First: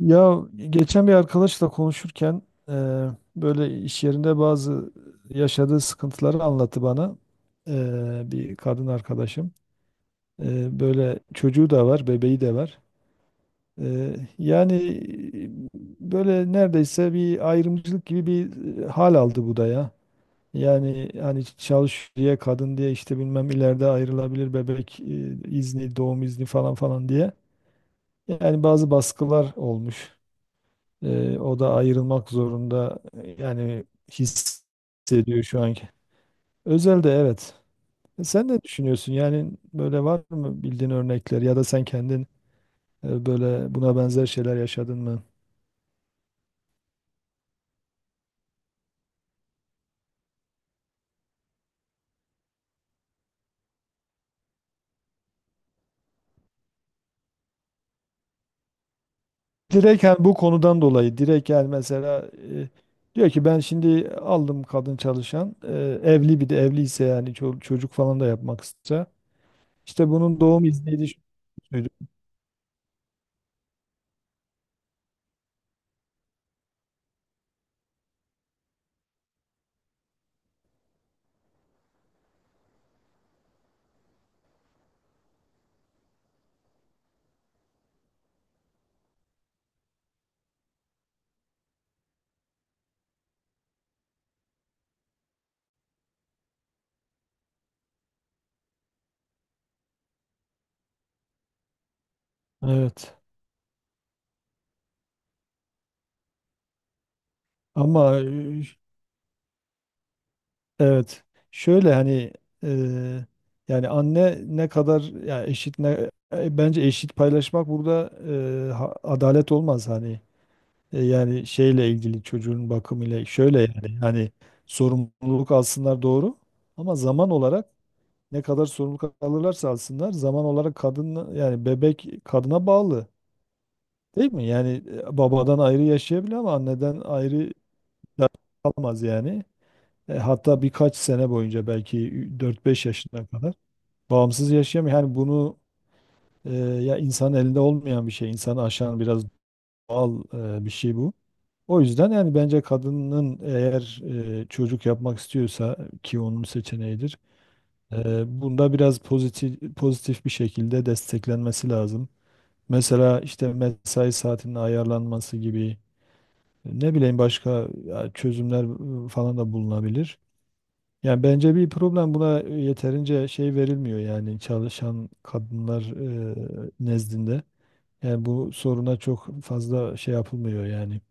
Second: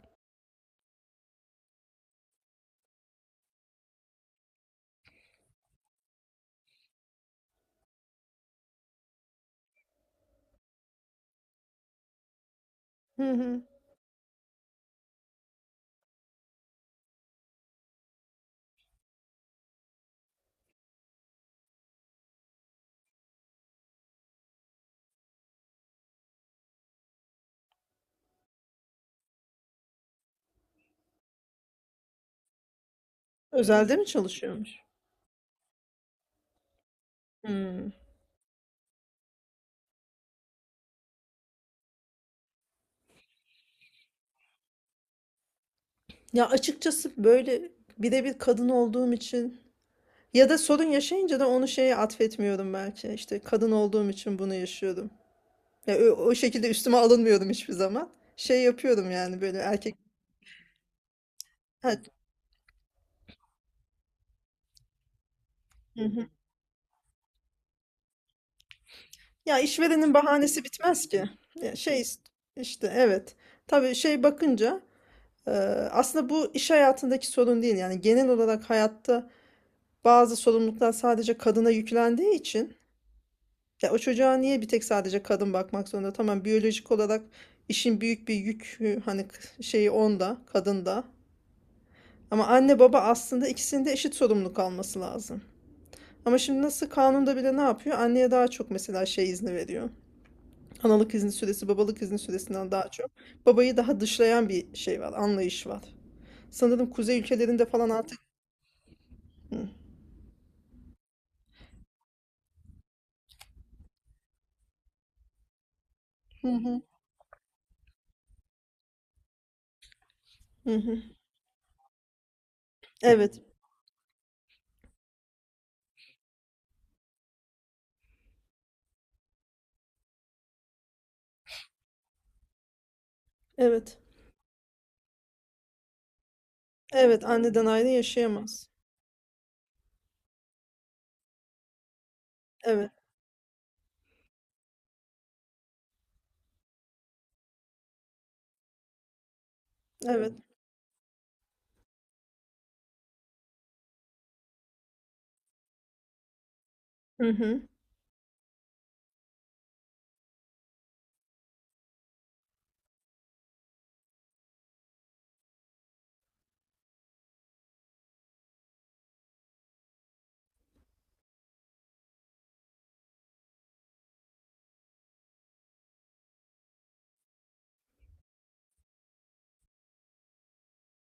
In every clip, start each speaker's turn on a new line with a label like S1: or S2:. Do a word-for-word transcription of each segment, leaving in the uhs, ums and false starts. S1: Ya geçen bir arkadaşla konuşurken eee, böyle iş yerinde bazı yaşadığı sıkıntıları anlattı bana. Eee, bir kadın arkadaşım. Eee, böyle çocuğu da var, bebeği de var.
S2: Hı hı.
S1: Eee, yani böyle neredeyse bir ayrımcılık gibi bir e, hal aldı bu da ya. Yani hani çalış diye, kadın diye, işte bilmem ileride ayrılabilir, bebek e, izni, doğum izni falan falan diye. Yani bazı baskılar olmuş. Ee, o da ayrılmak zorunda yani
S2: Özelde mi çalışıyormuş?
S1: hissediyor şu anki. Özel de evet.
S2: Hımm.
S1: E, Sen ne düşünüyorsun? Yani böyle var mı bildiğin örnekler, ya da sen kendin e, böyle buna benzer şeyler yaşadın mı?
S2: Ya, açıkçası, böyle, bir de bir kadın olduğum için ya da sorun yaşayınca da onu şeye atfetmiyorum belki. İşte, kadın olduğum için bunu yaşıyordum. Ya, ö o şekilde üstüme alınmıyordum hiçbir zaman. Şey yapıyorum, yani, böyle, erkek.
S1: Direkt yani bu konudan dolayı direkt, yani
S2: Ha.
S1: mesela e, diyor ki ben şimdi aldım kadın çalışan, e,
S2: Hı hı.
S1: evli, bir de evliyse yani ço- çocuk falan da yapmak istiyorsa
S2: Ya,
S1: işte
S2: işverenin
S1: bunun
S2: bahanesi
S1: doğum izniydi,
S2: bitmez ki. Ya,
S1: şuydu.
S2: şey ist işte, evet. Tabii, şey bakınca, eee, aslında bu iş hayatındaki sorun değil, yani, genel olarak hayatta bazı sorumluluklar sadece kadına yüklendiği için. Ya o çocuğa niye bir tek sadece kadın bakmak zorunda? Tamam, biyolojik olarak işin büyük bir yükü hani k- şeyi onda, kadında. Ama anne baba aslında ikisinin de eşit sorumluluk alması lazım. Ama şimdi nasıl kanunda bile ne yapıyor? Anneye daha çok mesela şey izni veriyor. Analık izni süresi, babalık izni süresinden daha çok.
S1: Evet.
S2: Babayı daha dışlayan bir şey var, anlayış var. Sanırım kuzey ülkelerinde falan
S1: Ama
S2: artık... Hı.
S1: evet. Şöyle hani eee, yani anne ne kadar ya eşit ne,
S2: Hı
S1: e, bence
S2: hı.
S1: eşit paylaşmak burada eee, ha- adalet olmaz hani.
S2: Hı hı.
S1: E, yani şeyle ilgili, çocuğun bakımıyla
S2: Evet,
S1: şöyle yani hani, sorumluluk alsınlar doğru, ama zaman olarak, ne kadar sorumluluk alırlarsa alsınlar, zaman olarak kadın, yani bebek kadına bağlı,
S2: evet.
S1: değil mi? Yani e, babadan ayrı yaşayabilir ama anneden
S2: Evet,
S1: ayrı
S2: anneden ayrı yaşayamaz.
S1: kalamaz yani. E, hatta birkaç sene boyunca, belki dört beş
S2: Evet,
S1: yaşına kadar bağımsız yaşayamıyor. Yani bunu e, ya, insanın elinde olmayan bir şey, insanı aşan biraz doğal
S2: evet.
S1: e, bir şey bu. O yüzden yani, bence kadının eğer e, çocuk yapmak istiyorsa, ki onun seçeneğidir,
S2: Hı hı.
S1: e, bunda biraz pozitif pozitif bir şekilde desteklenmesi lazım. Mesela işte mesai saatinin ayarlanması gibi, ne bileyim başka ya, çözümler e, falan da bulunabilir. Yani bence bir problem, buna e, yeterince şey verilmiyor yani, çalışan kadınlar e, nezdinde. Yani bu soruna çok fazla şey yapılmıyor yani.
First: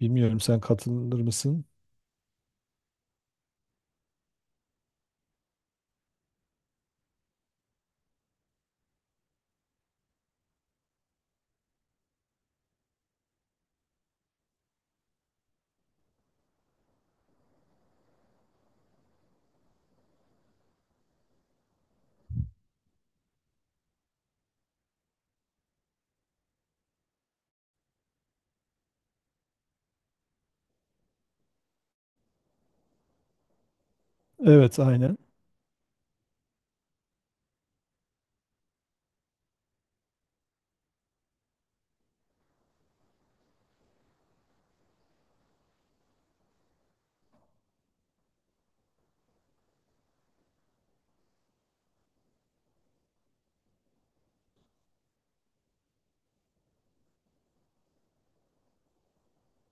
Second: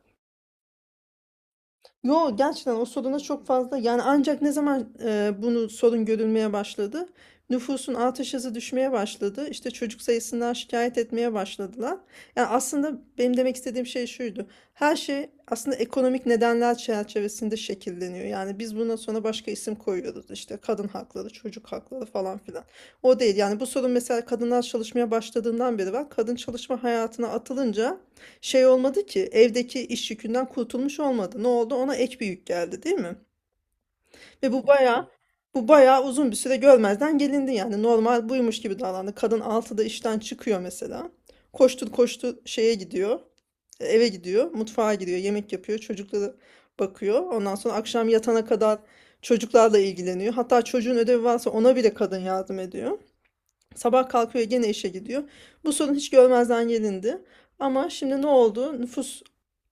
S1: Bilmiyorum, sen katılır mısın?
S2: Yo, gerçekten o soruna çok fazla, yani ancak ne zaman e, bunu sorun görülmeye başladı? Nüfusun artış hızı düşmeye başladı. İşte çocuk sayısından şikayet etmeye başladılar. Yani aslında benim demek istediğim şey şuydu. Her şey aslında ekonomik nedenler çerçevesinde şekilleniyor. Yani biz bundan sonra başka isim koyuyoruz. İşte kadın hakları, çocuk hakları falan filan. O değil. Yani bu sorun mesela kadınlar çalışmaya başladığından beri var. Kadın çalışma hayatına atılınca şey olmadı ki, evdeki iş yükünden kurtulmuş olmadı. Ne oldu? Ona ek bir yük geldi, değil mi? Ve bu
S1: Evet
S2: bayağı
S1: aynen.
S2: bu bayağı uzun bir süre görmezden gelindi, yani normal buymuş gibi davrandı. Kadın altıda işten çıkıyor mesela. Koştur koştur şeye gidiyor. Eve gidiyor, mutfağa giriyor, yemek yapıyor, çocuklara bakıyor. Ondan sonra akşam yatana kadar çocuklarla ilgileniyor. Hatta çocuğun ödevi varsa ona bile kadın yardım ediyor. Sabah kalkıyor gene işe gidiyor. Bu sorun hiç görmezden gelindi. Ama şimdi ne oldu? Nüfus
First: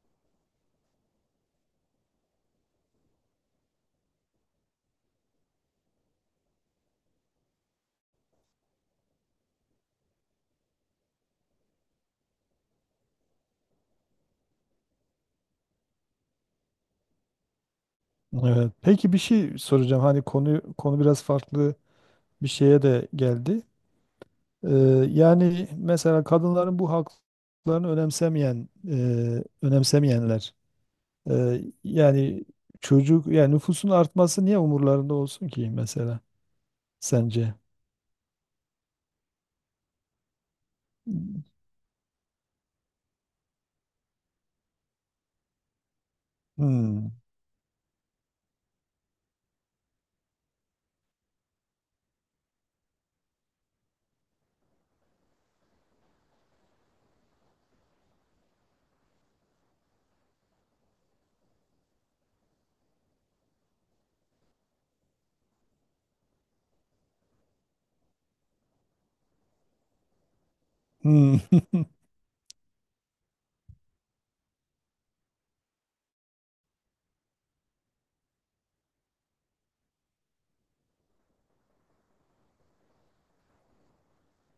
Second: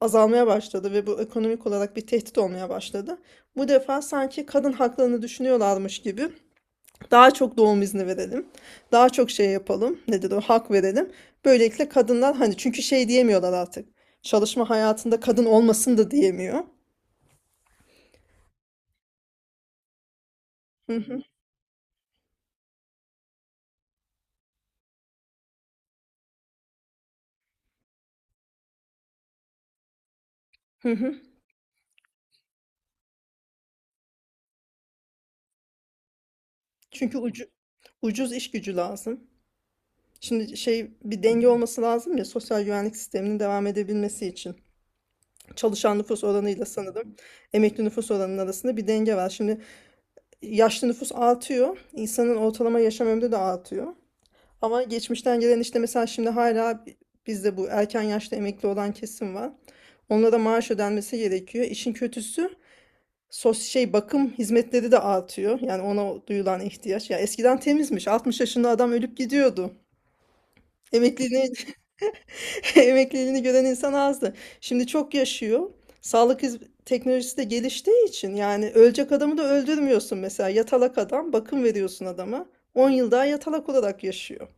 S2: azalmaya başladı ve bu ekonomik olarak bir tehdit olmaya başladı. Bu defa sanki kadın haklarını düşünüyorlarmış gibi daha çok doğum izni verelim. Daha çok şey yapalım. Nedir o? Hak verelim. Böylelikle kadınlar hani çünkü şey diyemiyorlar artık. Çalışma hayatında kadın olmasın da diyemiyor.
S1: Evet. Peki bir şey soracağım. Hani konu
S2: Hı
S1: konu
S2: hı,
S1: biraz farklı bir şeye de geldi. Ee, yani mesela kadınların bu haklarını önemsemeyen, e, önemsemeyenler,
S2: hı hı.
S1: e, yani çocuk, yani nüfusun artması niye umurlarında olsun ki mesela?
S2: Çünkü ucu,
S1: sence?
S2: ucuz iş gücü lazım. Şimdi şey, bir denge olması lazım ya sosyal güvenlik sisteminin devam edebilmesi için. Çalışan nüfus oranıyla
S1: Hmm.
S2: sanırım emekli nüfus oranının arasında bir denge var. Şimdi yaşlı nüfus artıyor. İnsanın ortalama yaşam ömrü de artıyor. Ama geçmişten gelen işte mesela şimdi hala bizde bu erken yaşta emekli olan kesim var. Onlara maaş ödenmesi gerekiyor. İşin kötüsü sos şey bakım hizmetleri de artıyor. Yani ona duyulan ihtiyaç. Ya eskiden temizmiş. altmış yaşında adam ölüp gidiyordu.
S1: Hmm.
S2: Emekliliğine Emekliliğini gören insan azdı. Şimdi çok yaşıyor. Sağlık hizm- teknolojisi de geliştiği için yani ölecek adamı da öldürmüyorsun mesela. Yatalak adam, bakım veriyorsun adama. On yıl daha yatalak olarak yaşıyor.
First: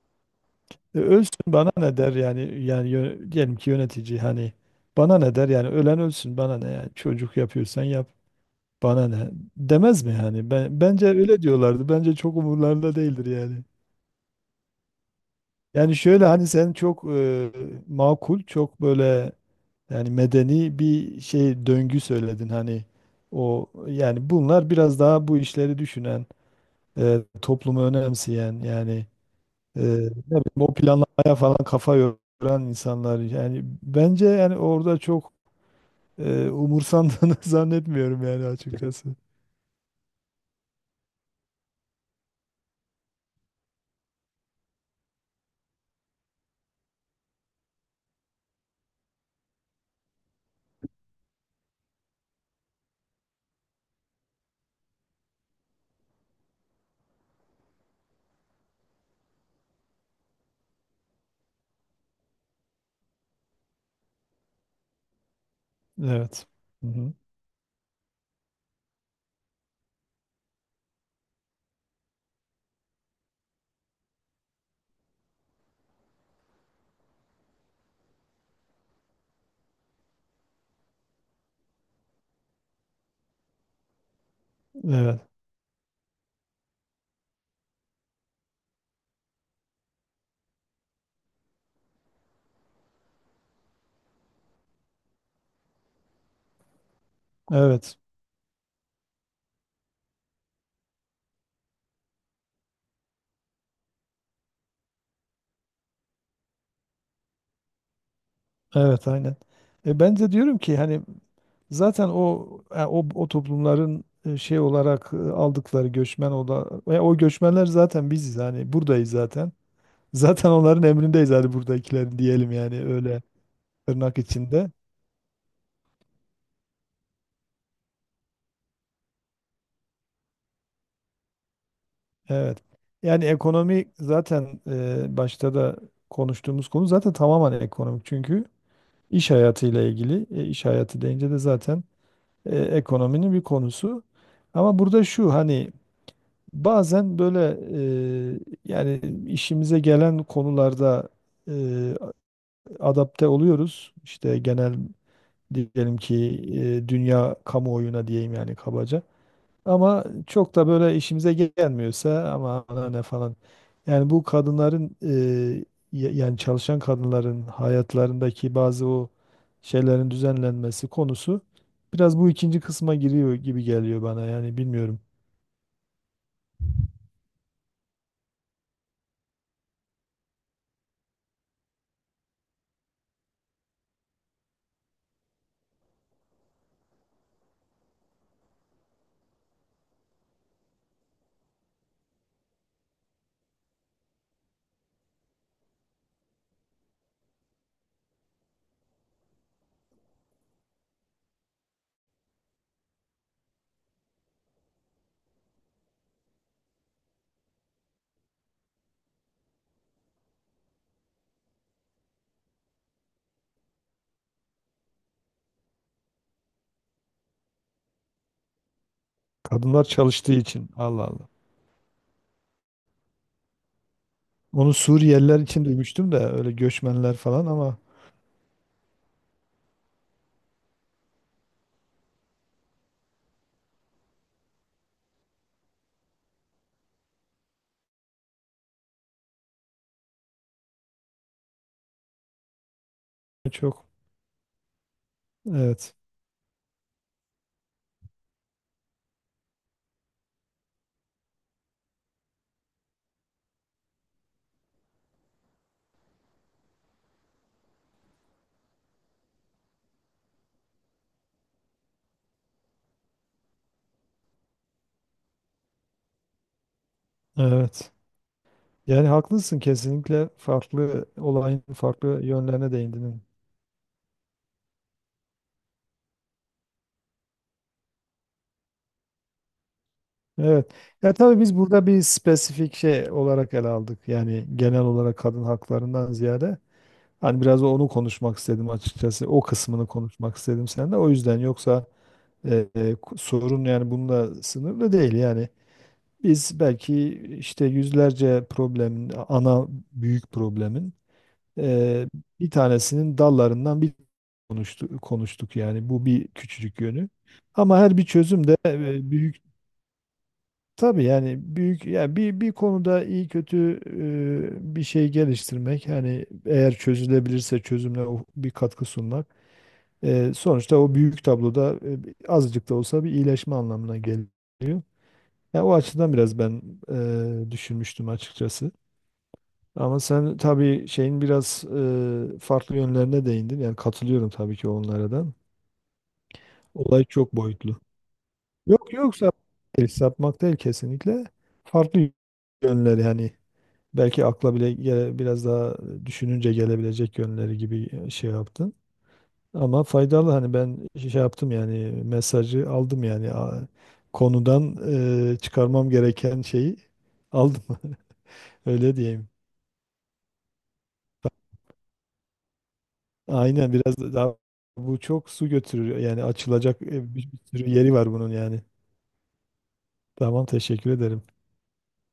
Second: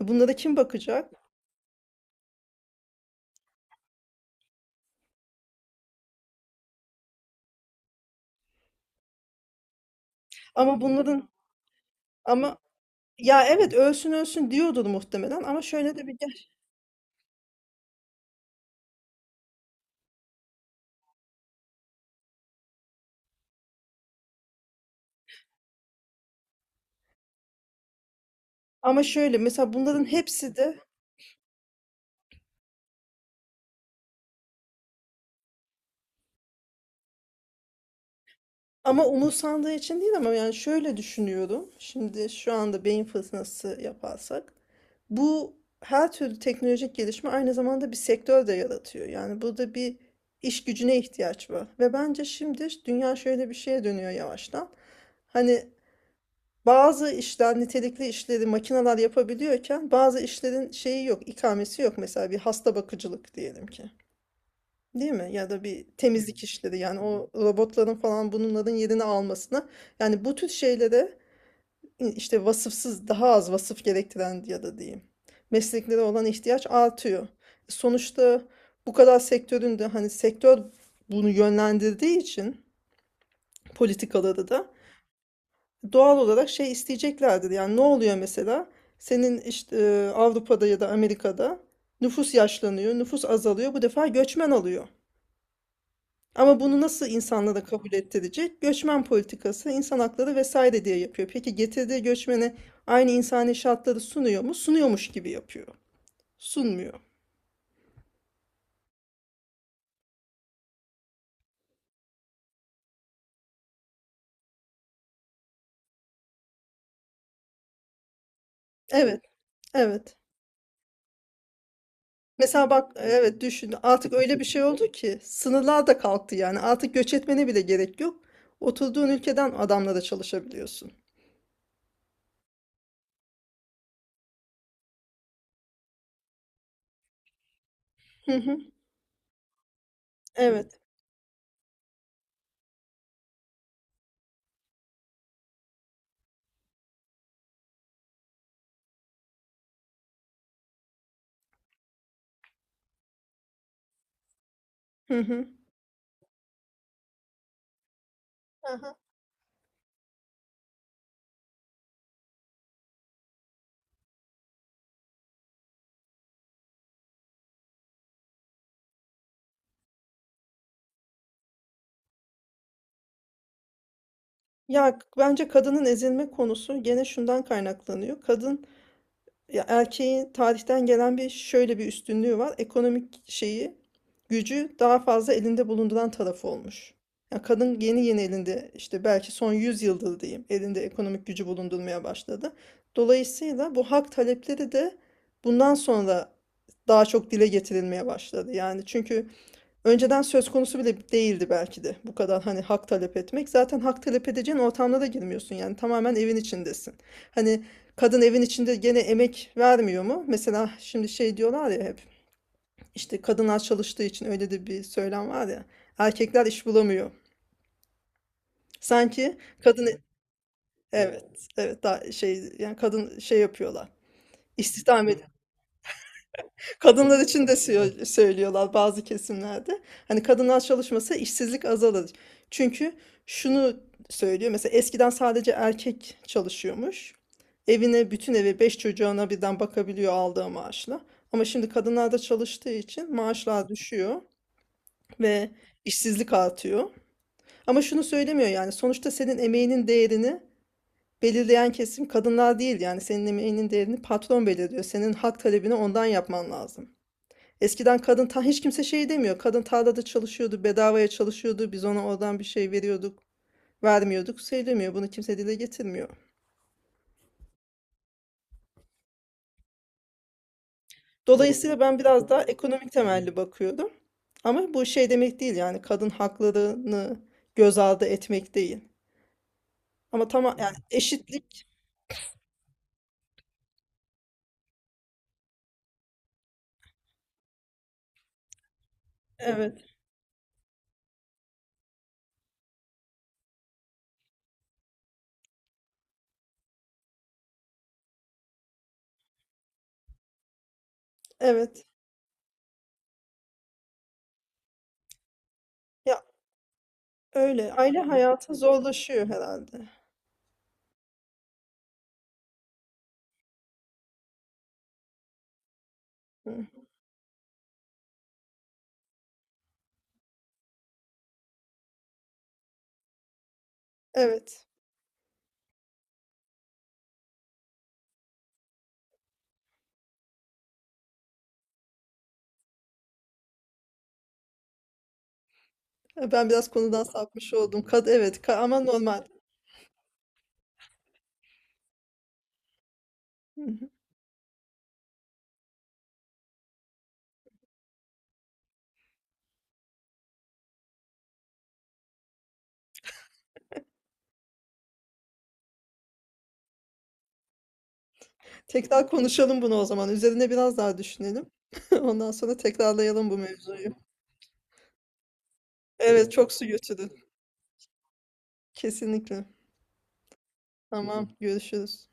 S2: Bunlara kim
S1: E,
S2: bakacak?
S1: Ölsün bana ne, der yani yani yö- diyelim ki yönetici, hani bana ne der yani, ölen ölsün bana ne, yani çocuk yapıyorsan yap, bana ne, demez mi yani?
S2: Ama
S1: Ben bence
S2: bunların,
S1: öyle diyorlardı, bence çok
S2: ama
S1: umurlarında değildir
S2: ya
S1: yani.
S2: evet ölsün ölsün diyordur muhtemelen, ama
S1: Yani
S2: şöyle de bir,
S1: şöyle hani, sen çok e, makul, çok böyle yani medeni bir şey döngü söyledin hani. O yani, bunlar biraz daha bu işleri düşünen, e, toplumu önemseyen
S2: ama
S1: yani.
S2: şöyle mesela
S1: Ee,
S2: bunların
S1: ne bileyim,
S2: hepsi
S1: o
S2: de.
S1: planlamaya falan kafa yoran insanlar yani, bence yani orada çok e, umursandığını zannetmiyorum yani,
S2: Ama
S1: açıkçası.
S2: umursandığı için değil, ama yani şöyle düşünüyorum. Şimdi şu anda beyin fırtınası yaparsak bu her türlü teknolojik gelişme aynı zamanda bir sektör de yaratıyor. Yani burada bir iş gücüne ihtiyaç var. Ve bence şimdi dünya şöyle bir şeye dönüyor yavaştan. Hani bazı işler, nitelikli işleri makineler yapabiliyorken bazı işlerin şeyi yok, ikamesi yok. Mesela bir hasta bakıcılık diyelim ki. Değil mi? Ya da bir temizlik
S1: Evet.
S2: işleri,
S1: Hı
S2: yani
S1: hı.
S2: o robotların falan bunların yerini almasına. Yani bu tür şeylere işte vasıfsız, daha az vasıf gerektiren ya da diyeyim mesleklere olan ihtiyaç artıyor. Sonuçta bu kadar sektörün de hani sektör bunu yönlendirdiği için politikaları da
S1: Evet.
S2: doğal olarak şey isteyeceklerdir. Yani ne oluyor mesela? Senin işte e, Avrupa'da ya da Amerika'da nüfus yaşlanıyor, nüfus azalıyor. Bu defa göçmen alıyor. Ama bunu nasıl insanlara da kabul
S1: Evet.
S2: ettirecek? Göçmen politikası, insan hakları vesaire diye yapıyor. Peki getirdiği göçmene aynı insani şartları sunuyor mu? Sunuyormuş gibi yapıyor. Sunmuyor.
S1: Evet aynen. E, ben de diyorum ki hani, zaten o yani o, o toplumların e, şey olarak e, aldıkları göçmen, o da e, o göçmenler zaten biziz, hani buradayız
S2: Evet,
S1: zaten.
S2: evet.
S1: Zaten onların emrindeyiz, hani buradakilerin diyelim
S2: Mesela
S1: yani,
S2: bak,
S1: öyle
S2: evet düşün. Artık
S1: tırnak
S2: öyle bir şey
S1: içinde.
S2: oldu ki sınırlar da kalktı yani. Artık göç etmene bile gerek yok. Oturduğun ülkeden adamla da çalışabiliyorsun.
S1: Evet. Yani ekonomi zaten e, başta da konuştuğumuz konu zaten tamamen ekonomik.
S2: Hı
S1: Çünkü
S2: hı.
S1: iş hayatıyla ilgili, e, iş
S2: Evet.
S1: hayatı deyince de zaten e, ekonominin bir konusu. Ama burada şu hani, bazen böyle e, yani işimize gelen konularda e, adapte oluyoruz. İşte genel,
S2: Hı hı.
S1: diyelim ki e, dünya kamuoyuna diyeyim yani,
S2: Aha.
S1: kabaca. Ama çok da böyle işimize gelmiyorsa, ama ana ne falan. Yani bu kadınların, e, ya- yani çalışan kadınların hayatlarındaki bazı o şeylerin düzenlenmesi konusu biraz bu ikinci kısma giriyor gibi geliyor bana. Yani
S2: Ya
S1: bilmiyorum.
S2: bence kadının ezilme konusu gene şundan kaynaklanıyor. Kadın. Ya erkeğin tarihten gelen bir şöyle bir üstünlüğü var. Ekonomik şeyi, gücü daha fazla elinde bulunduran tarafı olmuş. Ya kadın yeni yeni elinde, işte belki son yüz yıldır diyeyim, elinde ekonomik gücü bulundurmaya başladı. Dolayısıyla bu hak talepleri de bundan sonra daha çok dile getirilmeye başladı. Yani çünkü önceden söz konusu bile değildi belki de bu kadar hani hak talep etmek. Zaten hak talep edeceğin ortamda da girmiyorsun, yani tamamen evin içindesin. Hani kadın evin içinde gene emek vermiyor mu? Mesela şimdi şey diyorlar ya hep, işte kadınlar çalıştığı için, öyle de bir söylem var ya, erkekler iş bulamıyor. Sanki
S1: Kadınlar
S2: kadın,
S1: çalıştığı için. Allah
S2: evet
S1: Allah.
S2: evet, daha şey yani kadın şey yapıyorlar,
S1: Onu
S2: istihdam.
S1: Suriyeliler için duymuştum da, öyle göçmenler
S2: Kadınlar için
S1: falan
S2: de
S1: ama,
S2: sö- söylüyorlar bazı kesimlerde. Hani kadınlar çalışmasa işsizlik azalır. Çünkü şunu söylüyor. Mesela eskiden sadece erkek çalışıyormuş. Evine, bütün eve, beş çocuğuna birden bakabiliyor aldığı maaşla. Ama şimdi kadınlar da çalıştığı için maaşlar
S1: çok
S2: düşüyor ve
S1: evet.
S2: işsizlik artıyor. Ama şunu söylemiyor, yani sonuçta senin emeğinin değerini belirleyen kesim kadınlar değil. Yani senin emeğinin değerini patron belirliyor. Senin hak talebini ondan yapman lazım. Eskiden kadın, ta hiç kimse şey demiyor. Kadın tarlada çalışıyordu, bedavaya çalışıyordu. Biz ona oradan bir şey veriyorduk, vermiyorduk. Söylemiyor. Bunu kimse dile getirmiyor.
S1: Evet. Yani haklısın, kesinlikle farklı, olayın
S2: Dolayısıyla ben
S1: farklı
S2: biraz daha
S1: yönlerine
S2: ekonomik
S1: değindin.
S2: temelli bakıyorum. Ama bu şey demek değil, yani kadın haklarını göz ardı etmek değil. Ama tamam
S1: Evet.
S2: yani
S1: Ya tabii, biz
S2: eşitlik,
S1: burada bir spesifik şey olarak ele aldık. Yani genel olarak kadın haklarından ziyade hani, biraz onu konuşmak istedim açıkçası. O kısmını
S2: evet,
S1: konuşmak istedim seninle. O yüzden yoksa e, e, ku- sorun yani bununla sınırlı değil. Yani biz belki işte yüzlerce problemin, ana büyük problemin
S2: evet.
S1: e, bir tanesinin dallarından bir konuştuk, konuştuk yani, bu
S2: Ya
S1: bir küçücük yönü.
S2: öyle
S1: Ama her
S2: aile
S1: bir çözüm
S2: hayatı
S1: de e,
S2: zorlaşıyor
S1: büyük.
S2: herhalde.
S1: Tabii yani büyük yani, bir bir konuda iyi kötü e, bir şey geliştirmek hani,
S2: Hı.
S1: eğer çözülebilirse çözümle o- bir katkı sunmak e, sonuçta o büyük tabloda e, bir- azıcık da olsa bir iyileşme anlamına
S2: Evet.
S1: geliyor. Ya o açıdan biraz ben e, düşünmüştüm açıkçası. Ama sen tabii şeyin biraz e, farklı yönlerine değindin. Yani katılıyorum tabii ki onlara da.
S2: Ben biraz konudan
S1: Olay çok
S2: sapmış
S1: boyutlu.
S2: oldum. Kad evet, ka- ama
S1: Yok yok,
S2: normal.
S1: sapmak değil, sapmak değil kesinlikle. Farklı yönleri yani. Belki akla bile gele- biraz daha düşününce gelebilecek yönleri gibi şey yaptın. Ama faydalı hani, ben şey yaptım yani, mesajı aldım yani. A- konudan e, çıkarmam gereken şeyi aldım. Öyle
S2: Tekrar
S1: diyeyim.
S2: konuşalım bunu o zaman. Üzerine biraz daha düşünelim. Ondan sonra tekrarlayalım bu
S1: Aynen,
S2: mevzuyu.
S1: biraz da daha bu çok su götürür yani,
S2: Evet, çok su
S1: açılacak
S2: götürdün.
S1: e, bir bir sürü yeri var bunun yani.
S2: Kesinlikle.
S1: Tamam, teşekkür ederim.
S2: Tamam, görüşürüz.